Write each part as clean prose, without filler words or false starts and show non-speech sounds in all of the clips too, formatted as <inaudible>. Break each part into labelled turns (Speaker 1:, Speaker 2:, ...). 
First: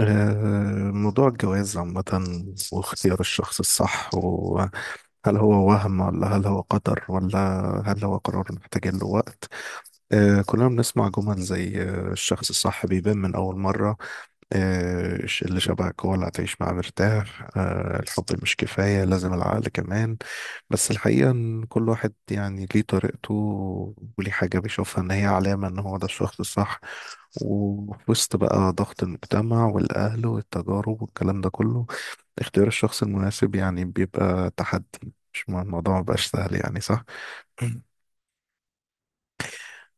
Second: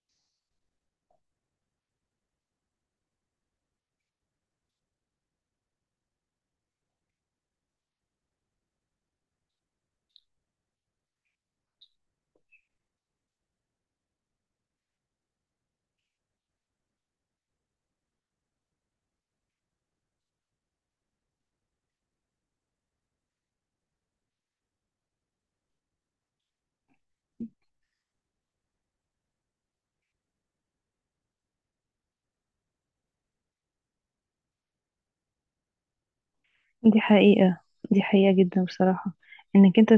Speaker 1: موضوع الجواز عامة، واختيار الشخص الصح، وهل هو وهم ولا هل هو قدر ولا هل هو قرار محتاج له وقت؟ كلنا بنسمع جمل زي الشخص الصح بيبان من أول مرة، آه، اللي شبهك هو اللي هتعيش معاه مرتاح، الحب مش كفاية، لازم العقل كمان. بس الحقيقة إن كل واحد يعني ليه طريقته، وليه حاجة بيشوفها إن هي علامة إن هو ده الشخص الصح. وفي وسط بقى ضغط المجتمع والأهل والتجارب والكلام ده كله، اختيار الشخص المناسب يعني بيبقى تحدي. مش الموضوع مبقاش سهل، يعني
Speaker 2: دي
Speaker 1: صح؟
Speaker 2: حقيقة.
Speaker 1: مم.
Speaker 2: دي حقيقة جدا بصراحة. انك انت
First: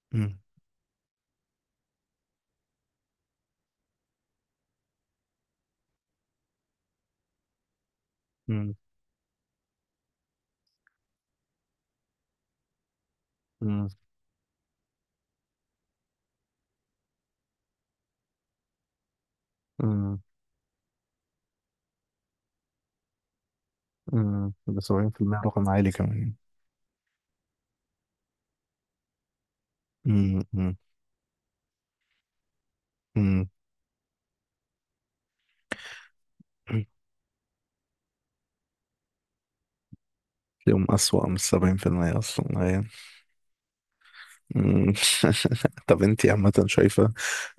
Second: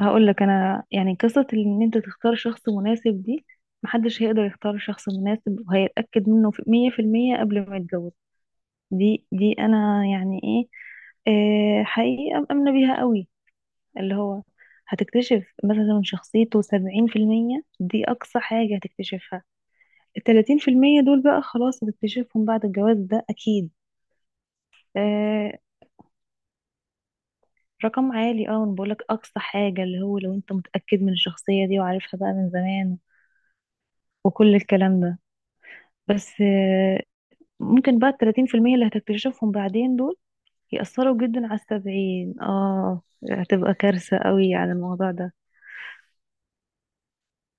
Speaker 2: هقول
Speaker 1: مم.
Speaker 2: لك انا، يعني، قصة ان انت تختار شخص مناسب دي. محدش هيقدر يختار شخص مناسب وهيتأكد منه في 100% قبل ما يتجوز.
Speaker 1: مم.
Speaker 2: دي انا يعني ايه. حقيقة مأمنة بيها قوي.
Speaker 1: مم.
Speaker 2: اللي هو هتكتشف مثلا من شخصيته 70%، دي أقصى حاجة هتكتشفها.
Speaker 1: مم.
Speaker 2: 30% دول بقى خلاص هتكتشفهم بعد الجواز ده أكيد.
Speaker 1: مم. ده 70%
Speaker 2: آه،
Speaker 1: رقم عالي كمان.
Speaker 2: رقم عالي. اه انا بقولك اقصى حاجة، اللي هو لو
Speaker 1: مم.
Speaker 2: انت
Speaker 1: مم.
Speaker 2: متأكد من الشخصية دي وعارفها بقى من زمان
Speaker 1: مم.
Speaker 2: وكل الكلام ده. بس ممكن بقى 30% اللي هتكتشفهم بعدين دول
Speaker 1: تلاقيهم
Speaker 2: يأثروا
Speaker 1: أسوأ من
Speaker 2: جدا على
Speaker 1: 70%
Speaker 2: السبعين.
Speaker 1: أصلا هي.
Speaker 2: اه هتبقى كارثة قوي على
Speaker 1: مم.
Speaker 2: الموضوع ده.
Speaker 1: <laughs> طب أنت عامة شايفة،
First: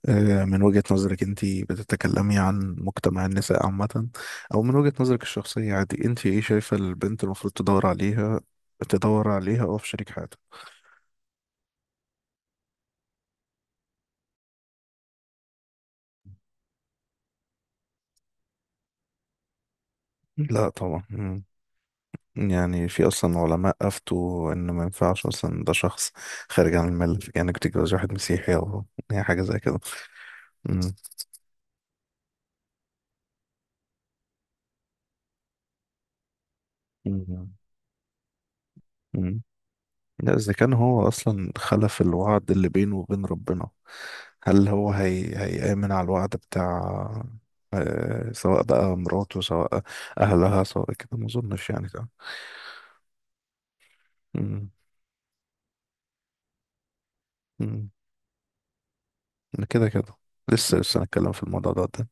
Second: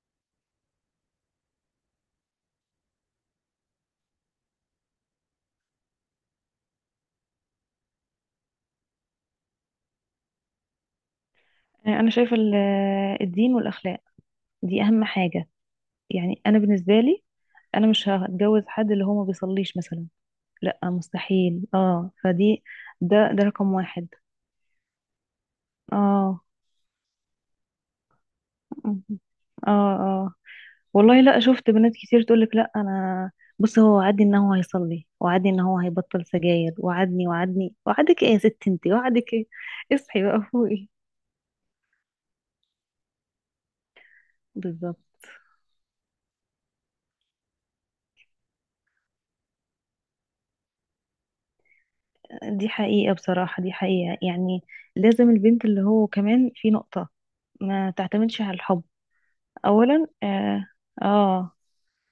Speaker 1: من وجهة نظرك؟ أنت بتتكلمي عن مجتمع النساء عامة أو من وجهة نظرك الشخصية؟ عادي، أنت إيه شايفة البنت المفروض تدور عليها، أو في شريك حياتها؟
Speaker 2: انا شايفة الدين والاخلاق دي اهم حاجة. يعني انا بالنسبة لي، انا مش هتجوز حد اللي هو ما بيصليش مثلا.
Speaker 1: لا
Speaker 2: لا
Speaker 1: طبعا. مم.
Speaker 2: مستحيل. اه فدي،
Speaker 1: يعني في
Speaker 2: ده
Speaker 1: أصلا
Speaker 2: ده رقم
Speaker 1: علماء
Speaker 2: واحد.
Speaker 1: أفتوا إن ما ينفعش أصلا، ده شخص
Speaker 2: اه
Speaker 1: خارج عن الملة، يعني إنك تتجوز واحد مسيحي، أو يعني حاجة
Speaker 2: <laughs> اه
Speaker 1: زي كده.
Speaker 2: اه،
Speaker 1: مم.
Speaker 2: والله. لا شفت بنات كتير تقولك: لا انا، بص، هو وعدني ان هو هيصلي، وعدني ان هو هيبطل سجاير، وعدني
Speaker 1: مم.
Speaker 2: وعدني. وعدك ايه يا ست انتي، وعدك
Speaker 1: مم.
Speaker 2: ايه؟ اصحي
Speaker 1: لا،
Speaker 2: بقى
Speaker 1: إذا كان
Speaker 2: فوقي.
Speaker 1: هو أصلا خلف الوعد اللي بينه وبين ربنا، هل هو
Speaker 2: بالظبط.
Speaker 1: هيأمن على الوعد بتاع، سواء بقى مراته، سواء أهلها، سواء كده؟ ما أظنش يعني ده.
Speaker 2: دي حقيقة بصراحة، دي حقيقة يعني.
Speaker 1: مم.
Speaker 2: لازم البنت، اللي هو كمان في نقطة،
Speaker 1: مم.
Speaker 2: ما تعتمدش على الحب
Speaker 1: كده
Speaker 2: اولا
Speaker 1: كده،
Speaker 2: اه,
Speaker 1: لسه لسه هنتكلم في
Speaker 2: آه,
Speaker 1: الموضوع ده قدام.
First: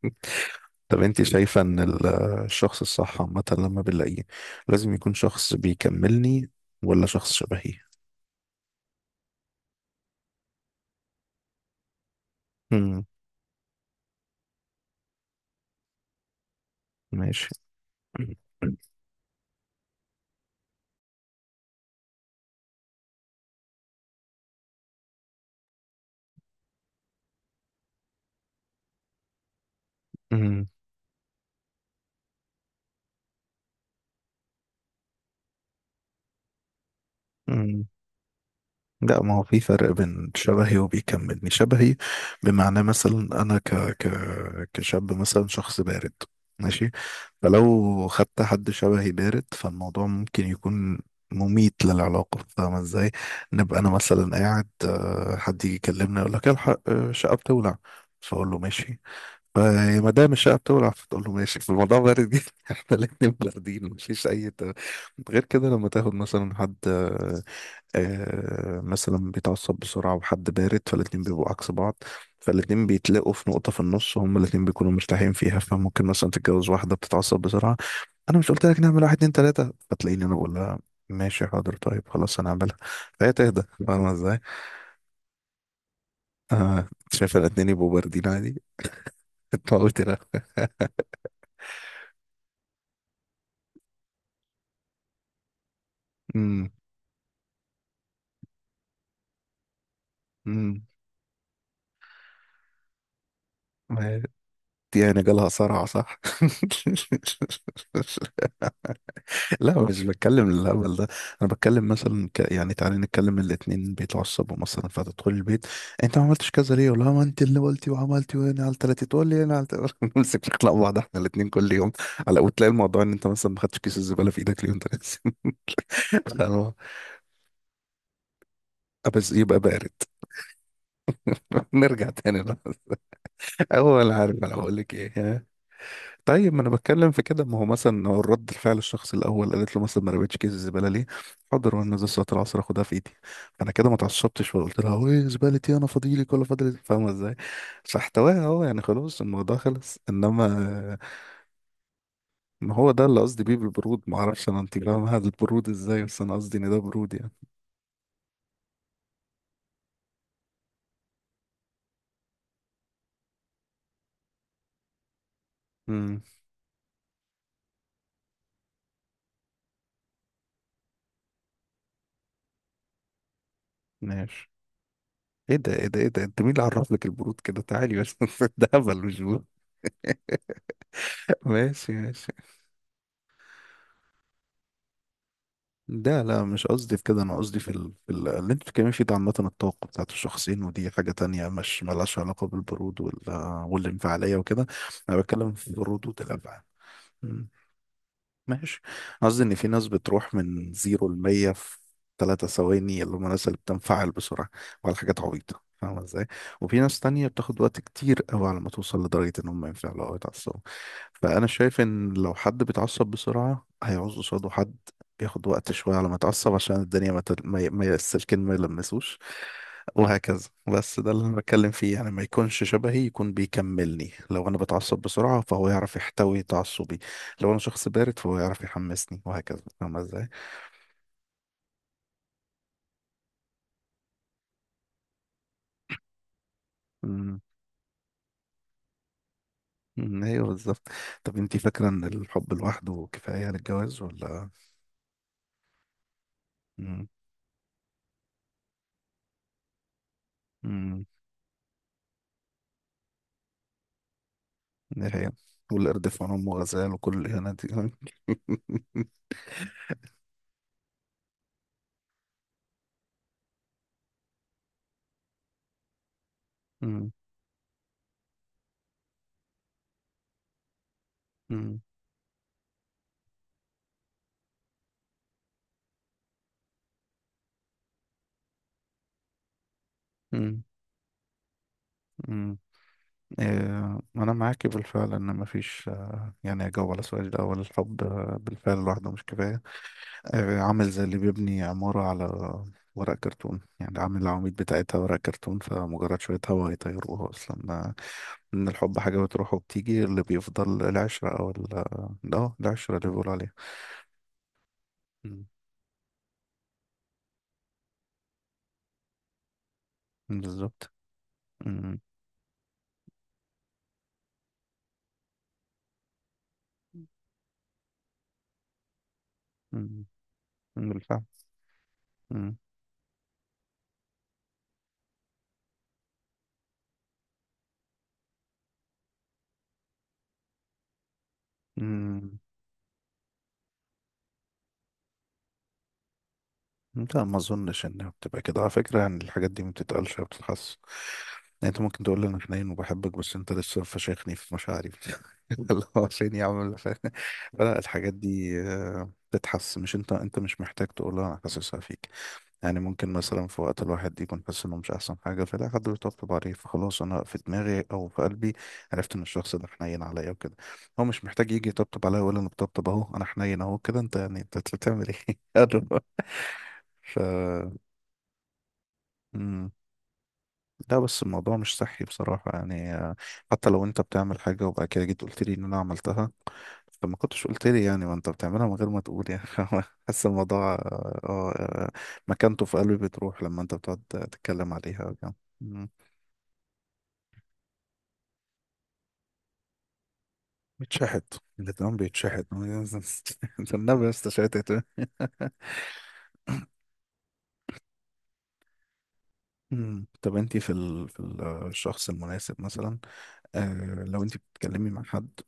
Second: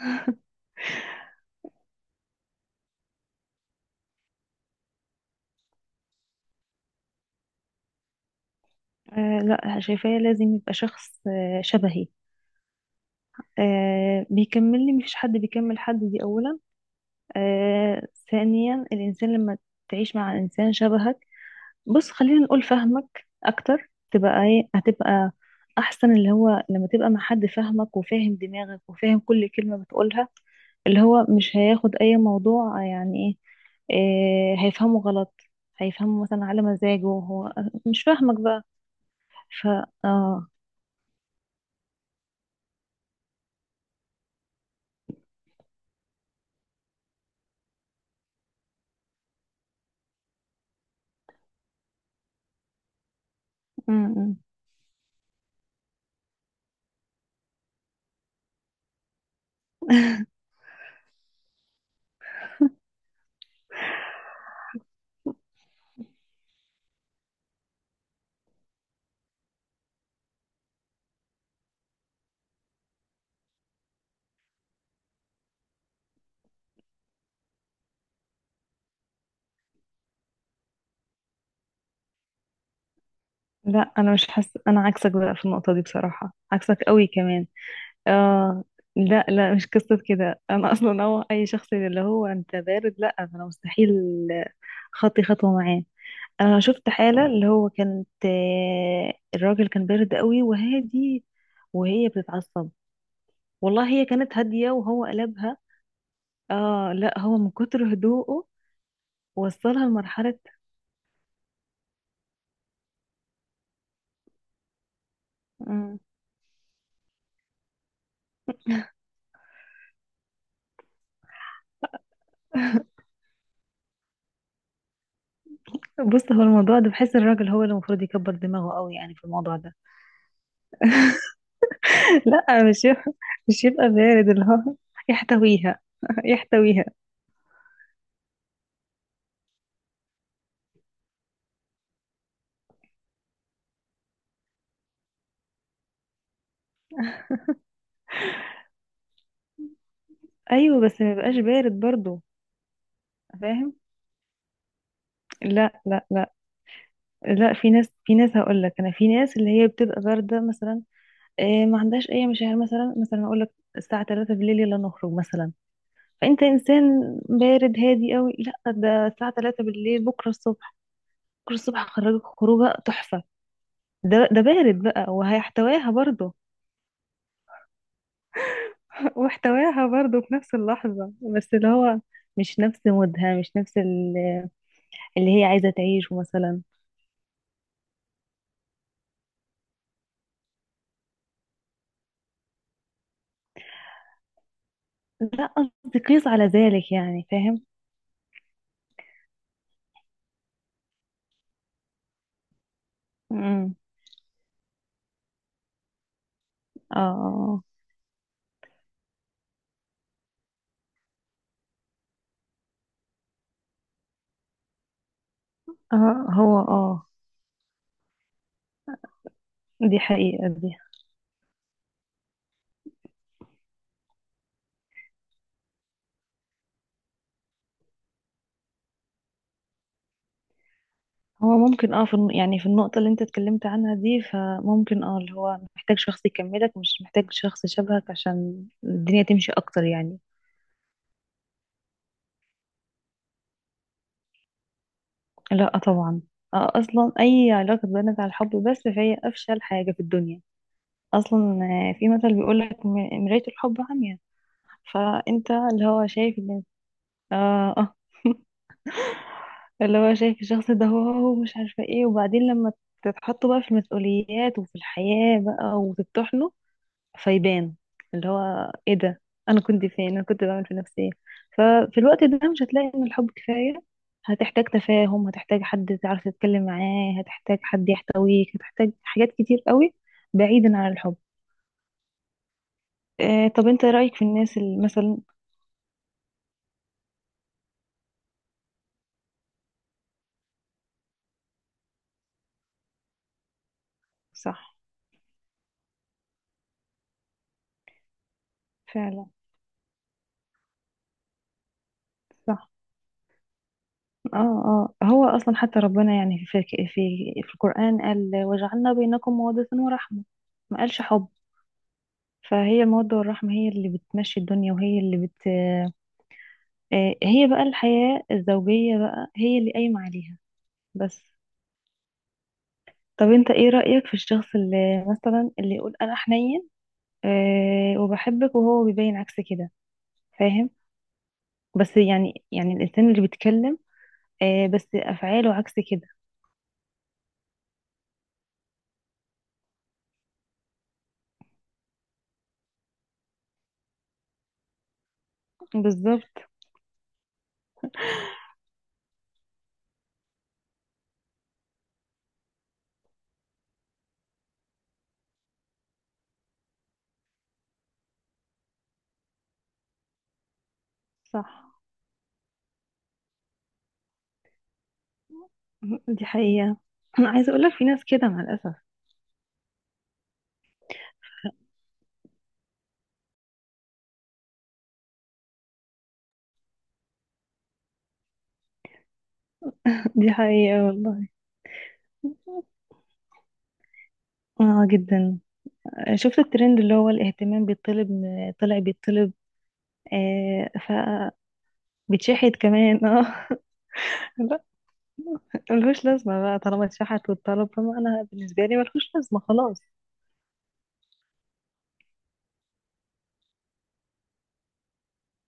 Speaker 1: <laughs> طب انت شايفة ان الشخص الصح عامة لما بنلاقيه لازم يكون شخص بيكملني، ولا شخص شبهي؟
Speaker 2: لا، شايفاه لازم يبقى شخص شبهي.
Speaker 1: امم.
Speaker 2: بيكملني، مفيش حد بيكمل حد، دي اولا.
Speaker 1: ماشي. <clears throat>
Speaker 2: ثانيا، الإنسان لما تعيش مع إنسان شبهك، بص خلينا نقول فهمك أكتر، تبقى إيه؟ هتبقى أحسن. اللي هو لما تبقى مع حد فاهمك وفاهم دماغك وفاهم كل كلمة بتقولها،
Speaker 1: مم.
Speaker 2: اللي هو مش هياخد أي موضوع يعني إيه. هيفهمه غلط، هيفهمه مثلا على مزاجه هو،
Speaker 1: مم.
Speaker 2: مش فاهمك بقى.
Speaker 1: لا، ما هو في
Speaker 2: ف
Speaker 1: فرق بين
Speaker 2: آه
Speaker 1: شبهي وبيكملني. شبهي بمعنى مثلا انا كشاب مثلا شخص بارد، ماشي، فلو خدت حد شبهي بارد فالموضوع ممكن يكون مميت للعلاقة. فاهمة ازاي؟ نبقى انا
Speaker 2: م- م.
Speaker 1: مثلا قاعد، حد يجي يكلمني يقول لك الحق، الشقة بتولع، فاقول له ماشي. فما دام الشقة بتولع فتقول له ماشي، <laughs> فالموضوع بارد جدا. <laughs> احنا الاتنين باردين، مفيش اي غير كده. لما تاخد مثلا حد، مثلا بيتعصب بسرعة، وحد بارد، فالاتنين بيبقوا عكس بعض. فالاتنين بيتلاقوا في نقطة في النص، وهم الاتنين بيكونوا مرتاحين فيها. فممكن مثلا تتجوز واحدة بتتعصب بسرعة، أنا مش قلت لك نعمل واحد اتنين تلاتة؟ فتلاقيني أنا بقول لها ماشي، حاضر، طيب، خلاص هنعملها، فهي تهدى.
Speaker 2: لا،
Speaker 1: فاهمة
Speaker 2: أنا مش
Speaker 1: ازاي؟
Speaker 2: حاسة، أنا عكسك بقى في النقطة دي، بصراحة عكسك قوي
Speaker 1: شايف
Speaker 2: كمان.
Speaker 1: الاتنين يبقوا باردين عادي.
Speaker 2: اه لا
Speaker 1: <laughs>
Speaker 2: لا، مش
Speaker 1: انت
Speaker 2: قصة
Speaker 1: قلت لا.
Speaker 2: كده. انا اصلا هو اي شخص اللي هو انت بارد، لا انا مستحيل خطي خطوة معاه. انا
Speaker 1: امم.
Speaker 2: شفت حالة اللي هو كانت، الراجل كان بارد قوي
Speaker 1: امم.
Speaker 2: وهادي، وهي بتتعصب. والله هي كانت هادية
Speaker 1: دي
Speaker 2: وهو
Speaker 1: يعني جالها
Speaker 2: قلبها.
Speaker 1: صرع صح؟
Speaker 2: اه لا، هو من كتر هدوءه
Speaker 1: <laughs> لا،
Speaker 2: وصلها
Speaker 1: مش
Speaker 2: لمرحلة.
Speaker 1: بتكلم الهبل ده. انا بتكلم مثلا يعني تعالي نتكلم الاتنين بيتعصبوا مثلا، فتدخل البيت،
Speaker 2: مم.
Speaker 1: انت ما عملتش كذا ليه؟ ولا ما انت اللي قلتي وعملتي؟ وانا على تلاتة، تقول لي انا على تلاتة، <laughs> نمسك نخلق بعض احنا الاتنين كل يوم. على، وتلاقي الموضوع ان انت مثلا ما خدتش كيس الزباله في ايدك اليوم
Speaker 2: بص هو
Speaker 1: ده.
Speaker 2: الموضوع ده، بحس الراجل هو اللي المفروض يكبر دماغه قوي يعني
Speaker 1: <laughs>
Speaker 2: في
Speaker 1: بس
Speaker 2: الموضوع
Speaker 1: يبقى
Speaker 2: ده.
Speaker 1: بارد. <laughs> نرجع
Speaker 2: <laughs>
Speaker 1: تاني بقى.
Speaker 2: لا مش يبقى، مش يبقى
Speaker 1: اول،
Speaker 2: بارد.
Speaker 1: عارف
Speaker 2: اللي
Speaker 1: انا
Speaker 2: هو
Speaker 1: بقول لك ايه؟
Speaker 2: يحتويها. <laughs>
Speaker 1: طيب، ما انا
Speaker 2: يحتويها.
Speaker 1: بتكلم في كده. ما هو مثلا، هو الرد الفعل الشخص الاول قالت له مثلا ما رميتش كيس الزباله ليه، حاضر وانا نازل صلاه العصر اخدها في ايدي. فانا كده ما اتعصبتش، وقلت لها ايه، زبالتي انا فاضيلك ولا فاضل؟ <laughs> فاهمه ازاي؟ فاحتواها اهو، يعني خلاص الموضوع خلص.
Speaker 2: ايوه
Speaker 1: انما
Speaker 2: بس ما يبقاش بارد برضو.
Speaker 1: ما هو ده اللي قصدي بيه
Speaker 2: فاهم؟
Speaker 1: بالبرود. ما اعرفش انا انت فاهمه هذا البرود
Speaker 2: لا
Speaker 1: ازاي،
Speaker 2: لا
Speaker 1: بس
Speaker 2: لا
Speaker 1: انا قصدي ان ده برود يعني.
Speaker 2: لا. في ناس، في ناس هقول لك انا، في ناس اللي هي بتبقى بارده مثلا، إيه، ما عندهاش اي مشاعر. مثلا اقول لك الساعه 3 بالليل يلا نخرج مثلا،
Speaker 1: امم.
Speaker 2: فانت انسان بارد هادي قوي، لا ده الساعه 3 بالليل، بكره الصبح، بكره الصبح هخرجك خروجه تحفه. ده
Speaker 1: ماشي.
Speaker 2: بارد بقى
Speaker 1: ايه ده؟ ايه
Speaker 2: وهيحتواها
Speaker 1: ده؟ ايه ده؟
Speaker 2: برضو.
Speaker 1: انت مين اللي عرف لك البرود كده؟ تعالي بس. <laughs> ده هبل
Speaker 2: <laughs>
Speaker 1: مش برود.
Speaker 2: واحتواها برضو في نفس
Speaker 1: <laughs>
Speaker 2: اللحظه، بس اللي
Speaker 1: ماشي،
Speaker 2: هو
Speaker 1: ماشي.
Speaker 2: مش نفس مودها، مش نفس اللي هي عايزه تعيشه
Speaker 1: ده لا،
Speaker 2: مثلا.
Speaker 1: مش قصدي في كده. انا قصدي في اللي انت بتتكلمي فيه ده، عامه الطاقه بتاعت الشخصين، ودي حاجه تانية مش ملهاش علاقه بالبرود والانفعاليه وكده. انا
Speaker 2: لا
Speaker 1: بتكلم في
Speaker 2: قصدي
Speaker 1: البرود
Speaker 2: قيس على
Speaker 1: والتلبع.
Speaker 2: ذلك، يعني فاهم.
Speaker 1: ماشي. قصدي ان في ناس بتروح من 0 لمية في 3 ثواني، اللي هم الناس اللي
Speaker 2: امم.
Speaker 1: بتنفعل بسرعة وعلى حاجات عبيطة. فاهمة ازاي؟ وفي ناس تانية بتاخد
Speaker 2: اه
Speaker 1: وقت كتير قوي على ما توصل لدرجة ان هم ينفعلوا او يتعصبوا. فأنا شايف ان لو حد بيتعصب بسرعة هيعوز قصاده حد بياخد وقت شوية
Speaker 2: اه،
Speaker 1: على ما يتعصب،
Speaker 2: هو
Speaker 1: عشان
Speaker 2: اه
Speaker 1: الدنيا ما, تل... ما, ي... ما ي- السلكين ما يلمسوش،
Speaker 2: دي حقيقة
Speaker 1: وهكذا.
Speaker 2: دي.
Speaker 1: بس ده اللي انا بتكلم فيه، يعني ما يكونش شبهي، يكون بيكملني. لو انا بتعصب بسرعة فهو يعرف يحتوي تعصبي، لو انا شخص بارد فهو يعرف يحمسني، وهكذا. فاهمة ازاي؟
Speaker 2: هو ممكن اه في يعني في النقطة اللي انت اتكلمت عنها دي، فممكن اه اللي هو محتاج شخص يكملك، مش محتاج
Speaker 1: أمم،
Speaker 2: شخص شبهك، عشان الدنيا تمشي اكتر يعني.
Speaker 1: أمم، ايوه بالظبط. طب انتي فاكرة ان الحب لوحده كفاية للجواز ولا؟
Speaker 2: لا طبعا.
Speaker 1: أمم،
Speaker 2: اصلا اي علاقة بنت على الحب بس، فهي افشل حاجة في الدنيا
Speaker 1: أمم،
Speaker 2: اصلا. في مثل بيقولك: مراية الحب عمياء.
Speaker 1: دي هي،
Speaker 2: فانت اللي هو
Speaker 1: والقرد في عين
Speaker 2: شايف
Speaker 1: أمه
Speaker 2: ان
Speaker 1: غزال وكل الإهانة دي.
Speaker 2: اه،
Speaker 1: <laughs>
Speaker 2: اللي هو شايف الشخص ده، هو مش عارفة ايه. وبعدين لما تتحطوا بقى في المسؤوليات وفي الحياة بقى وتطحنوا،
Speaker 1: أمم،
Speaker 2: فيبان اللي هو ايه ده، انا كنت فين، انا كنت بعمل في نفسي ايه.
Speaker 1: أمم،
Speaker 2: ففي الوقت ده مش هتلاقي ان الحب كفاية. هتحتاج تفاهم، هتحتاج حد تعرف تتكلم معاه، هتحتاج حد يحتويك، هتحتاج حاجات كتير قوي
Speaker 1: أمم،
Speaker 2: بعيدا عن الحب.
Speaker 1: أمم.
Speaker 2: آه طب انت
Speaker 1: إيه،
Speaker 2: رأيك في
Speaker 1: أنا
Speaker 2: الناس
Speaker 1: معاكي
Speaker 2: اللي
Speaker 1: بالفعل
Speaker 2: مثلا.
Speaker 1: إن مفيش. يعني أجاوب على السؤال ده أول، الحب بالفعل لوحده مش كفاية. عامل زي اللي بيبني عمارة على ورق كرتون، يعني عامل العواميد
Speaker 2: صح.
Speaker 1: بتاعتها ورق كرتون، فمجرد شوية هوا يطيروها أصلا. من الحب حاجة
Speaker 2: فعلا.
Speaker 1: بتروح وبتيجي، اللي بيفضل العشرة أو ال اه
Speaker 2: صح.
Speaker 1: العشرة اللي بيقولوا عليها.
Speaker 2: اه اه. هو
Speaker 1: مم.
Speaker 2: اصلا حتى ربنا يعني في القرآن قال: وجعلنا بينكم مودة ورحمة، ما
Speaker 1: بالظبط.
Speaker 2: قالش حب.
Speaker 1: مم.
Speaker 2: فهي المودة والرحمة هي اللي بتمشي الدنيا، وهي اللي بت هي بقى الحياة الزوجية بقى هي اللي قايمة
Speaker 1: مم.
Speaker 2: عليها. بس.
Speaker 1: بالفعل. مم.
Speaker 2: طب انت ايه رأيك في الشخص اللي مثلا، اللي يقول: انا حنين، وبحبك، وهو بيبين عكس كده. فاهم؟ بس
Speaker 1: مم.
Speaker 2: يعني، الانسان اللي بيتكلم، بس افعاله عكس كده.
Speaker 1: لا، ما اظنش انها بتبقى كده على فكره. يعني الحاجات دي ما بتتقالش، ما بتتحس. يعني انت ممكن تقول لي انا حنين وبحبك، بس انت لسه فشخني في مشاعري، <laughs> اللي هو عشان
Speaker 2: بالظبط.
Speaker 1: يعمل فلا، الحاجات دي بتتحس، مش انت مش محتاج تقولها، انا حاسسها فيك. يعني ممكن مثلا في وقت الواحد يكون حاسس انه مش احسن حاجه، فلا حد بيطبطب عليه، فخلاص انا في دماغي او في قلبي عرفت ان الشخص ده حنين عليا وكده. هو مش محتاج يجي
Speaker 2: صح،
Speaker 1: يطبطب عليا، ولا انا بطبطب اهو انا حنين اهو كده انت، يعني انت بتعمل ايه؟
Speaker 2: دي حقيقة.
Speaker 1: <laughs> ف
Speaker 2: أنا عايزة أقولك في ناس كده مع الأسف.
Speaker 1: مم. لا، بس الموضوع مش صحي بصراحة، يعني، حتى لو انت بتعمل حاجة وبعد كده جيت قلت لي ان انا عملتها، فما كنتش قلت لي يعني، ما انت بتعملها من غير ما تقول يعني. <laughs>
Speaker 2: <laughs>
Speaker 1: حاسس
Speaker 2: دي
Speaker 1: الموضوع
Speaker 2: حقيقة والله.
Speaker 1: مكانته في قلبي بتروح لما انت بتقعد تتكلم
Speaker 2: اه
Speaker 1: عليها، يعني.
Speaker 2: جدا.
Speaker 1: مم.
Speaker 2: شفت الترند اللي هو الاهتمام بيطلب، طلع بيطلب. آه ف
Speaker 1: بيتشحت، الاتنين بيتشحت.
Speaker 2: بيتشحت كمان اه.
Speaker 1: <laughs> النبي يا اسطى
Speaker 2: <laughs> لا
Speaker 1: شحتت.
Speaker 2: ملهوش لازمة بقى. طالما اتشحت والطلب، فما أنا بالنسبة لي ملهوش لازمة خلاص.
Speaker 1: مم. طب انت في الشخص المناسب مثلا، لو انت بتتكلمي مع حد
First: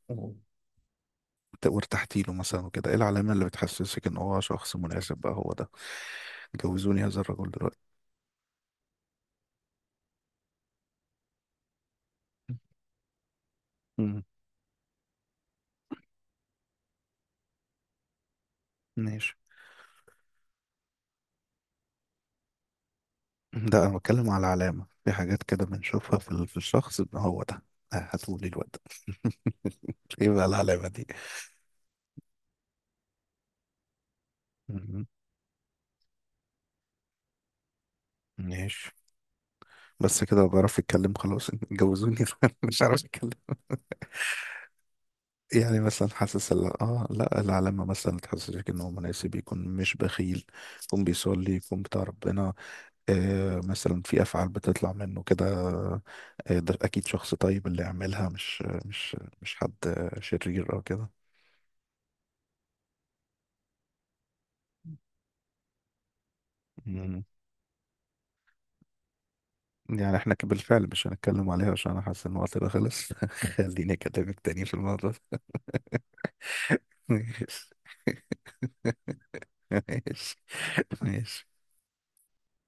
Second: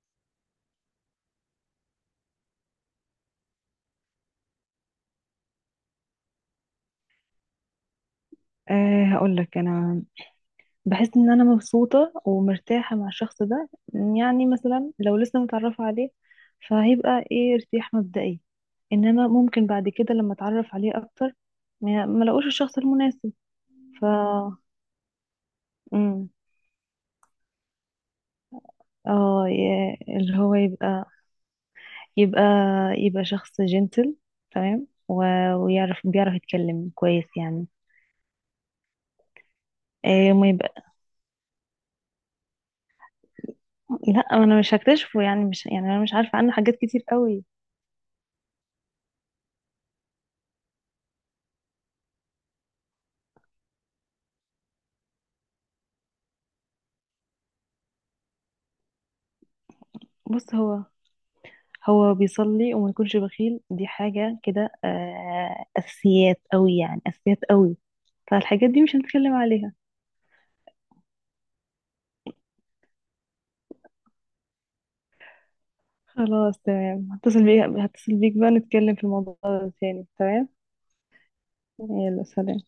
Speaker 1: وارتحتي له مثلا وكده، ايه العلامة اللي بتحسسك ان هو شخص مناسب بقى هو ده، جوزوني هذا الرجل دلوقتي؟
Speaker 2: هقول لك أنا بحس ان انا مبسوطة ومرتاحة مع الشخص ده.
Speaker 1: مم.
Speaker 2: يعني مثلا لو لسه متعرفة عليه، فهيبقى ايه؟ ارتياح مبدئي. انما
Speaker 1: ماشي.
Speaker 2: ممكن بعد كده لما اتعرف عليه اكتر، ما لاقوش الشخص المناسب.
Speaker 1: ده انا
Speaker 2: ف
Speaker 1: بتكلم على علامة، في حاجات كده بنشوفها
Speaker 2: امم
Speaker 1: في في الشخص ان هو ده، هاتولي الواد ده.
Speaker 2: اه
Speaker 1: <laughs> ايه
Speaker 2: اللي
Speaker 1: بقى
Speaker 2: هو
Speaker 1: العلامة دي؟
Speaker 2: يبقى يبقى شخص جنتل تمام،
Speaker 1: مم.
Speaker 2: ويعرف، بيعرف يتكلم كويس يعني.
Speaker 1: ماشي. بس
Speaker 2: إيه
Speaker 1: كده
Speaker 2: ما
Speaker 1: بعرف
Speaker 2: يبقى.
Speaker 1: اتكلم خلاص؟ <laughs> جوزوني. <laughs> مش عارف اتكلم؟
Speaker 2: لا انا مش هكتشفه يعني، مش
Speaker 1: يعني
Speaker 2: يعني، انا
Speaker 1: مثلا
Speaker 2: مش عارفة
Speaker 1: حاسس
Speaker 2: عنه حاجات
Speaker 1: ال-
Speaker 2: كتير
Speaker 1: اه لا
Speaker 2: قوي.
Speaker 1: العلامة مثلا تحسسك ان هو مناسب، يكون مش بخيل، يكون بيصلي، يكون بتاع ربنا، مثلا في افعال بتطلع منه كده، ده اكيد شخص طيب اللي يعملها، مش حد
Speaker 2: بص،
Speaker 1: شرير او
Speaker 2: هو
Speaker 1: كده.
Speaker 2: هو بيصلي وما يكونش بخيل، دي حاجة كده أساسيات أوي يعني،
Speaker 1: مم.
Speaker 2: أساسيات أوي. فالحاجات دي مش هنتكلم عليها.
Speaker 1: يعني احنا بالفعل مش هنتكلم عليها، عشان انا حاسس ان وقتنا خلص. <laughs> خليني اكلمك تاني في الموضوع ده.
Speaker 2: خلاص تمام، هتصل بيك،
Speaker 1: <laughs>
Speaker 2: هتصل بيك بقى نتكلم في الموضوع ده
Speaker 1: ماشي،
Speaker 2: تاني. تمام.
Speaker 1: ماشي، ماشي.
Speaker 2: يلا سلام.